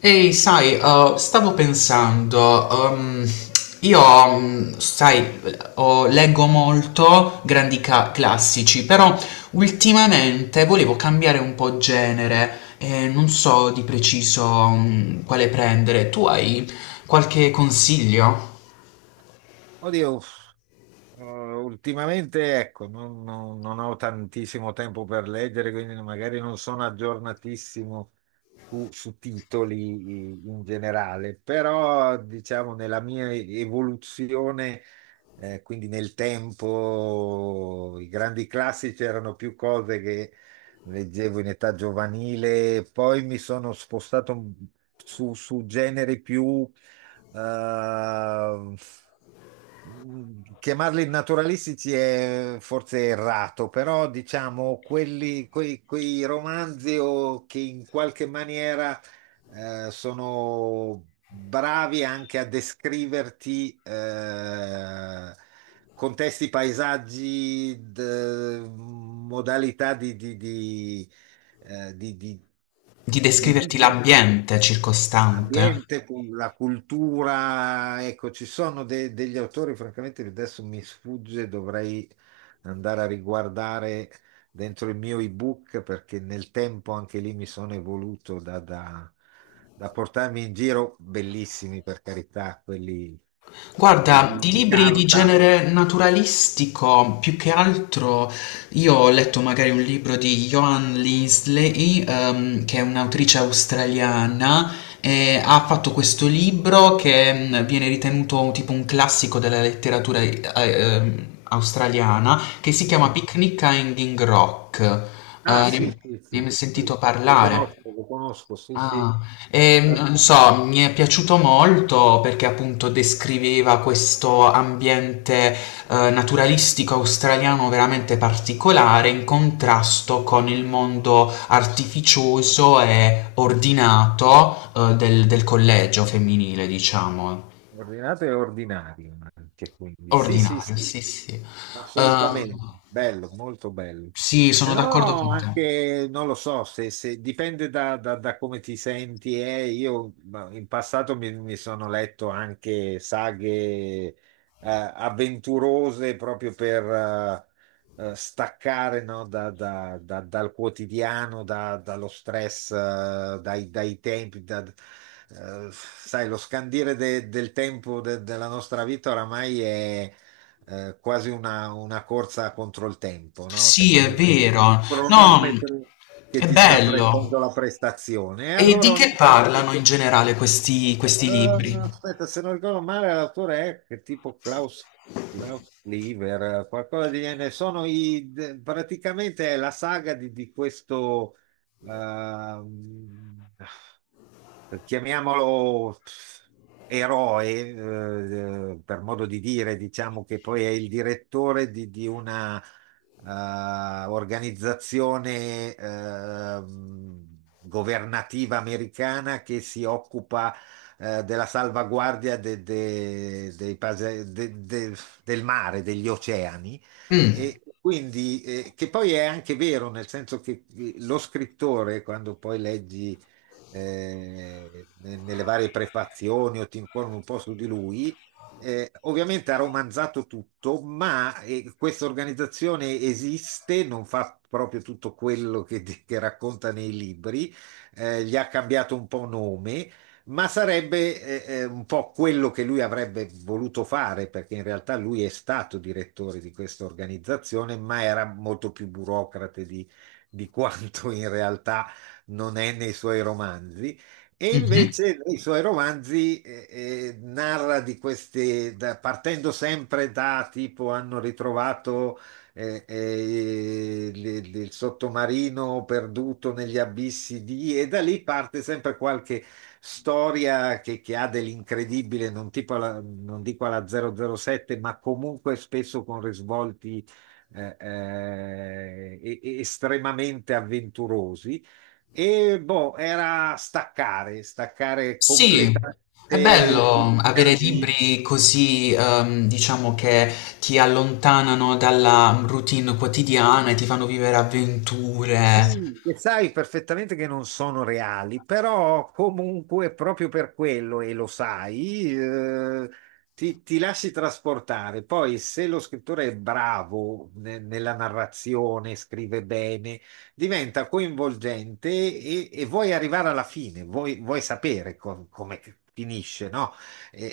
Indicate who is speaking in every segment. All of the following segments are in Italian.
Speaker 1: Ehi, sai, stavo pensando, io, sai, leggo molto grandi classici, però ultimamente volevo cambiare un po' genere e non so di preciso, quale prendere. Tu hai qualche consiglio
Speaker 2: Oddio, ultimamente ecco, non ho tantissimo tempo per leggere, quindi magari non sono aggiornatissimo su titoli in generale, però diciamo nella mia evoluzione, quindi nel tempo, i grandi classici erano più cose che leggevo in età giovanile, poi mi sono spostato su generi più... eh, Chiamarli naturalistici è forse errato, però diciamo quei romanzi o che in qualche maniera sono bravi anche a descriverti contesti, paesaggi, modalità eh, di- di-
Speaker 1: di
Speaker 2: di
Speaker 1: descriverti
Speaker 2: vita.
Speaker 1: l'ambiente circostante?
Speaker 2: L'ambiente, la cultura, ecco, ci sono degli autori, francamente, che adesso mi sfugge, dovrei andare a riguardare dentro il mio ebook perché nel tempo anche lì mi sono evoluto da portarmi in giro, bellissimi per carità, quelli
Speaker 1: Guarda, di
Speaker 2: di
Speaker 1: libri di
Speaker 2: carta.
Speaker 1: genere naturalistico, più che altro io ho letto magari un libro di Joan Linsley, che è un'autrice australiana, e ha fatto questo libro che viene ritenuto tipo un classico della letteratura australiana, che si chiama
Speaker 2: Mhm.
Speaker 1: Picnic a Hanging Rock.
Speaker 2: Ah,
Speaker 1: Ne Mm.
Speaker 2: sì,
Speaker 1: Ne
Speaker 2: sì, sì,
Speaker 1: hai mai
Speaker 2: sì,
Speaker 1: sentito parlare?
Speaker 2: lo conosco, sì, sì.
Speaker 1: Ah,
Speaker 2: Eh,
Speaker 1: non so, mi è piaciuto molto perché appunto descriveva questo ambiente naturalistico australiano veramente particolare in contrasto con il mondo artificioso e ordinato, del, del collegio femminile, diciamo.
Speaker 2: Ordinato e ordinario anche, quindi. Sì, sì,
Speaker 1: Ordinario,
Speaker 2: sì.
Speaker 1: sì, sì. Eh,
Speaker 2: Assolutamente, bello, molto bello.
Speaker 1: sì,
Speaker 2: Se
Speaker 1: sono d'accordo
Speaker 2: no,
Speaker 1: con te.
Speaker 2: anche non lo so, dipende da come ti senti. Io ma, in passato mi sono letto anche saghe eh, avventurose proprio per staccare no, dal quotidiano, dallo stress, dai tempi. Sai, lo scandire del tempo della nostra vita oramai è quasi una corsa contro il tempo, no?
Speaker 1: Sì,
Speaker 2: Sembra
Speaker 1: è
Speaker 2: che c'è un
Speaker 1: vero. No,
Speaker 2: cronometro che
Speaker 1: è
Speaker 2: ti sta
Speaker 1: bello.
Speaker 2: prendendo la prestazione. E
Speaker 1: E
Speaker 2: allora
Speaker 1: di che
Speaker 2: ogni tanto,
Speaker 1: parlano in generale questi libri?
Speaker 2: aspetta, se non ricordo male, l'autore è che tipo Klaus Klever, qualcosa di genere. Sono praticamente è la saga di questo. ehm, chiamiamolo eroe, per modo di dire, diciamo che poi è il direttore di una organizzazione governativa americana che si occupa della salvaguardia dei del mare, degli oceani.
Speaker 1: Mh.
Speaker 2: E quindi, che poi è anche vero, nel senso che lo scrittore, quando poi leggi nelle varie prefazioni o ti informi un po' su di lui. Ovviamente ha romanzato tutto, ma questa organizzazione esiste, non fa proprio tutto quello che racconta nei libri, gli ha cambiato un po' nome, ma sarebbe un po' quello che lui avrebbe voluto fare, perché in realtà lui è stato direttore di questa organizzazione, ma era molto più burocrate di quanto in realtà non è nei suoi romanzi. E
Speaker 1: Mh-mh.
Speaker 2: invece nei suoi romanzi narra di queste, partendo sempre da tipo hanno ritrovato il sottomarino perduto negli abissi di, e da lì parte sempre qualche storia che ha dell'incredibile, non, tipo non dico alla 007, ma comunque spesso con risvolti estremamente avventurosi. E boh, era staccare, staccare
Speaker 1: Sì, è
Speaker 2: completamente
Speaker 1: bello avere
Speaker 2: energie.
Speaker 1: libri così, diciamo che ti allontanano dalla routine quotidiana e ti fanno vivere avventure.
Speaker 2: Sì, e sai perfettamente che non sono reali, però comunque proprio per quello, e lo sai, ti lasci trasportare. Poi se lo scrittore è bravo nella narrazione, scrive bene, diventa coinvolgente e vuoi arrivare alla fine, vuoi sapere come finisce, no? E,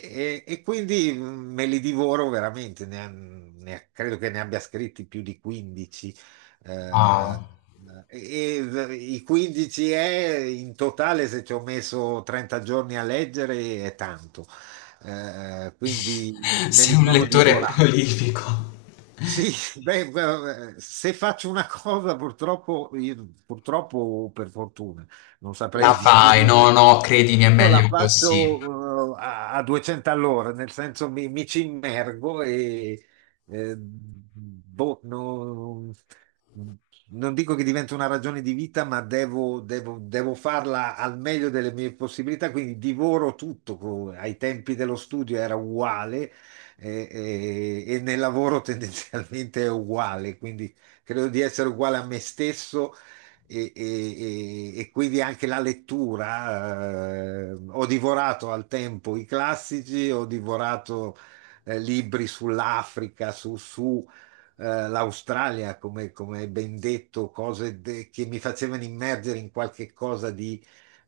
Speaker 2: e- E quindi me li divoro veramente, credo che ne abbia scritti più di 15. Eh,
Speaker 1: Wow.
Speaker 2: e i 15 è in totale, se ci ho messo 30 giorni a leggere, è tanto. Quindi me
Speaker 1: Sei
Speaker 2: li
Speaker 1: un
Speaker 2: sono
Speaker 1: lettore
Speaker 2: divorati.
Speaker 1: prolifico.
Speaker 2: Sì, beh, se faccio una cosa purtroppo, purtroppo o per fortuna, non
Speaker 1: La
Speaker 2: saprei
Speaker 1: fai,
Speaker 2: dirlo,
Speaker 1: no, no, credimi, è
Speaker 2: io la
Speaker 1: meglio così.
Speaker 2: faccio a 200 all'ora, nel senso mi ci immergo e boh, non dico che diventa una ragione di vita, ma devo farla al meglio delle mie possibilità, quindi divoro tutto. Ai tempi dello studio era uguale, e nel lavoro tendenzialmente è uguale, quindi credo di essere uguale a me stesso e quindi anche la lettura. Ho divorato al tempo i classici, ho divorato libri sull'Africa, su, l'Australia, come ben detto, cose che mi facevano immergere in qualche cosa di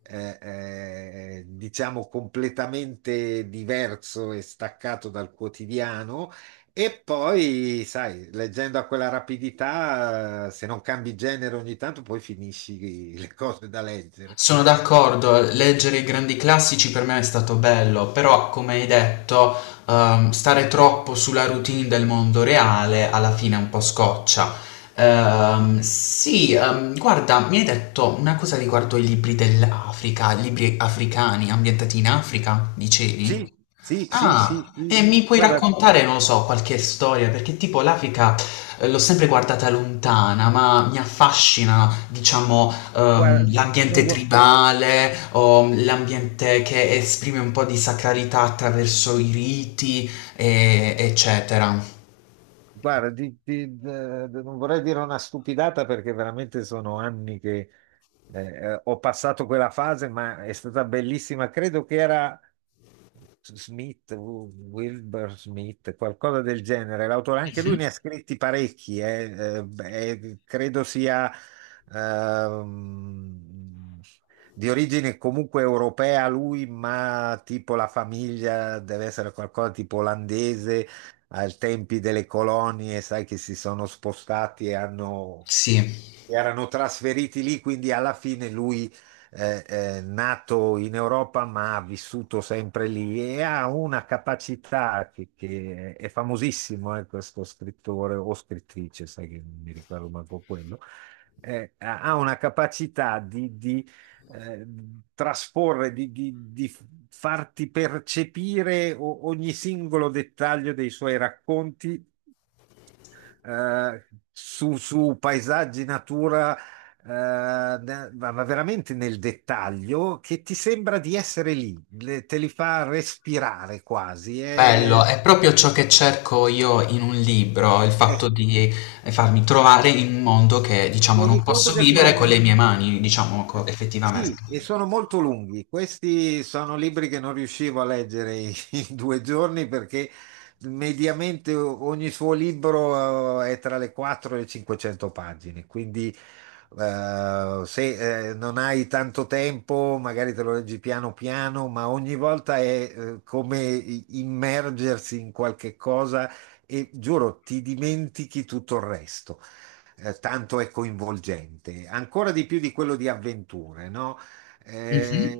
Speaker 2: diciamo completamente diverso e staccato dal quotidiano. E poi, sai, leggendo a quella rapidità, se non cambi genere ogni tanto, poi finisci le cose da leggere.
Speaker 1: Sono d'accordo, leggere i grandi classici per me è stato bello, però come hai detto, stare troppo sulla routine del mondo reale alla fine è un po' scoccia. Sì, guarda, mi hai detto una cosa riguardo i libri dell'Africa, libri africani ambientati in Africa, dicevi?
Speaker 2: Sì, sì, sì,
Speaker 1: Ah,
Speaker 2: sì. Sì.
Speaker 1: e mi puoi
Speaker 2: Guarda,
Speaker 1: raccontare, non lo so, qualche storia? Perché tipo l'Africa l'ho sempre guardata lontana, ma mi affascina, diciamo,
Speaker 2: guarda, non
Speaker 1: l'ambiente
Speaker 2: vo-
Speaker 1: tribale o l'ambiente che esprime un po' di sacralità attraverso i riti, eccetera.
Speaker 2: Guarda, di- de- de- non vorrei dire una stupidata perché veramente sono anni che ho passato quella fase, ma è stata bellissima. Credo che era Wilbur Smith, qualcosa del genere. L'autore, anche lui
Speaker 1: Mhm.
Speaker 2: ne ha scritti parecchi, beh, credo sia ehm, di origine comunque europea lui, ma tipo la famiglia deve essere qualcosa tipo olandese ai tempi delle colonie, sai che si sono spostati e hanno
Speaker 1: Sì.
Speaker 2: erano trasferiti lì, quindi alla fine lui nato in Europa ma ha vissuto sempre lì e ha una capacità che è famosissimo, questo scrittore o scrittrice, sai che non mi ricordo manco quello, ha una capacità eh, trasporre, di farti percepire ogni singolo dettaglio dei suoi racconti eh, su paesaggi, natura, ma veramente nel dettaglio, che ti sembra di essere lì, te li fa respirare quasi.
Speaker 1: Bello,
Speaker 2: E,
Speaker 1: è proprio ciò che cerco io in un libro, il fatto
Speaker 2: ecco,
Speaker 1: di farmi trovare in un mondo che, diciamo,
Speaker 2: tieni
Speaker 1: non
Speaker 2: conto
Speaker 1: posso
Speaker 2: che
Speaker 1: vivere con
Speaker 2: sono
Speaker 1: le mie mani, diciamo,
Speaker 2: eh,
Speaker 1: effettivamente.
Speaker 2: sì, e sono molto lunghi. Questi sono libri che non riuscivo a leggere in in 2 giorni perché mediamente ogni suo libro è tra le 4 e le 500 pagine. Quindi se non hai tanto tempo, magari te lo leggi piano piano, ma ogni volta è come immergersi in qualche cosa e giuro, ti dimentichi tutto il resto tanto è coinvolgente, ancora di più di quello di avventure, no?
Speaker 1: Mh-mh.
Speaker 2: Eh,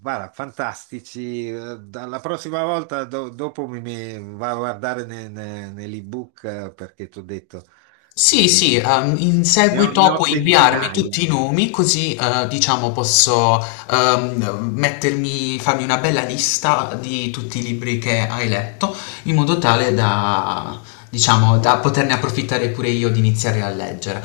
Speaker 2: guarda, fantastici. Dalla prossima volta, dopo mi vado a guardare nell'ebook perché ti ho detto,
Speaker 1: Sì,
Speaker 2: eh,
Speaker 1: sì, in
Speaker 2: ne
Speaker 1: seguito
Speaker 2: ho
Speaker 1: puoi inviarmi
Speaker 2: centinaia.
Speaker 1: tutti i nomi così, diciamo posso, mettermi farmi una bella lista di tutti i libri che hai letto, in modo tale da diciamo, da poterne approfittare pure io di iniziare a leggere.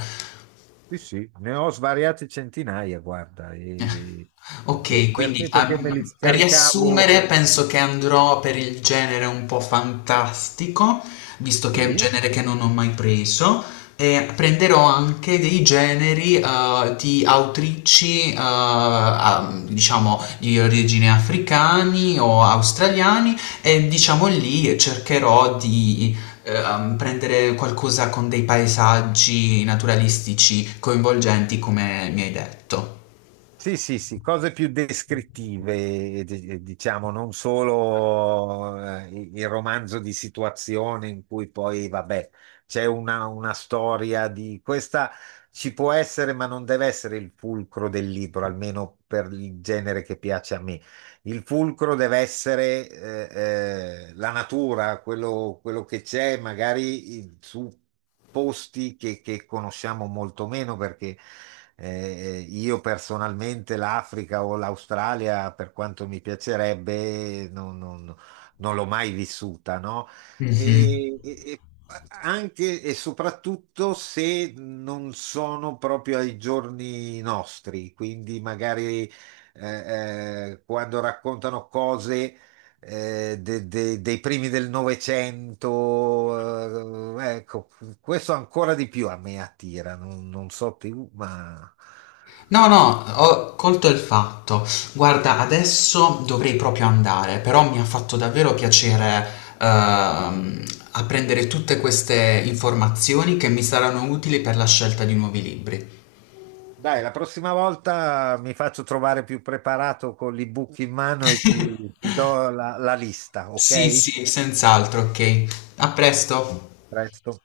Speaker 2: Sì, sì, ne ho svariate centinaia, guarda.
Speaker 1: Ok, quindi
Speaker 2: Perché? Perché me li
Speaker 1: per
Speaker 2: scaricavo.
Speaker 1: riassumere, penso che andrò per il genere un po' fantastico, visto che è un
Speaker 2: Sì.
Speaker 1: genere che non ho mai preso, e prenderò anche dei generi di autrici, diciamo, di origine africani o australiani, e diciamo lì cercherò di prendere qualcosa con dei paesaggi naturalistici coinvolgenti, come mi hai detto.
Speaker 2: Sì, sì, sì, cose più descrittive, diciamo, non solo il romanzo di situazione in cui poi, vabbè, c'è una storia di questa ci può essere, ma non deve essere il fulcro del libro, almeno per il genere che piace a me. Il fulcro deve essere la natura, quello che c'è, magari su posti che conosciamo molto meno, perché io personalmente l'Africa o l'Australia, per quanto mi piacerebbe, non l'ho mai vissuta, no?
Speaker 1: Mhm.
Speaker 2: E anche e soprattutto se non sono proprio ai giorni nostri, quindi magari quando raccontano cose dei primi del Novecento, ecco, questo ancora di più a me attira, non, non so più, ma
Speaker 1: No, no, ho colto il fatto. Guarda, adesso dovrei proprio andare, però mi ha fatto davvero piacere ehm, apprendere tutte queste informazioni che mi saranno utili per la scelta di nuovi libri.
Speaker 2: dai, la prossima volta mi faccio trovare più preparato con l'ebook in mano e ti do la lista,
Speaker 1: Sì,
Speaker 2: ok?
Speaker 1: sì, senz'altro, ok. A presto.
Speaker 2: A presto.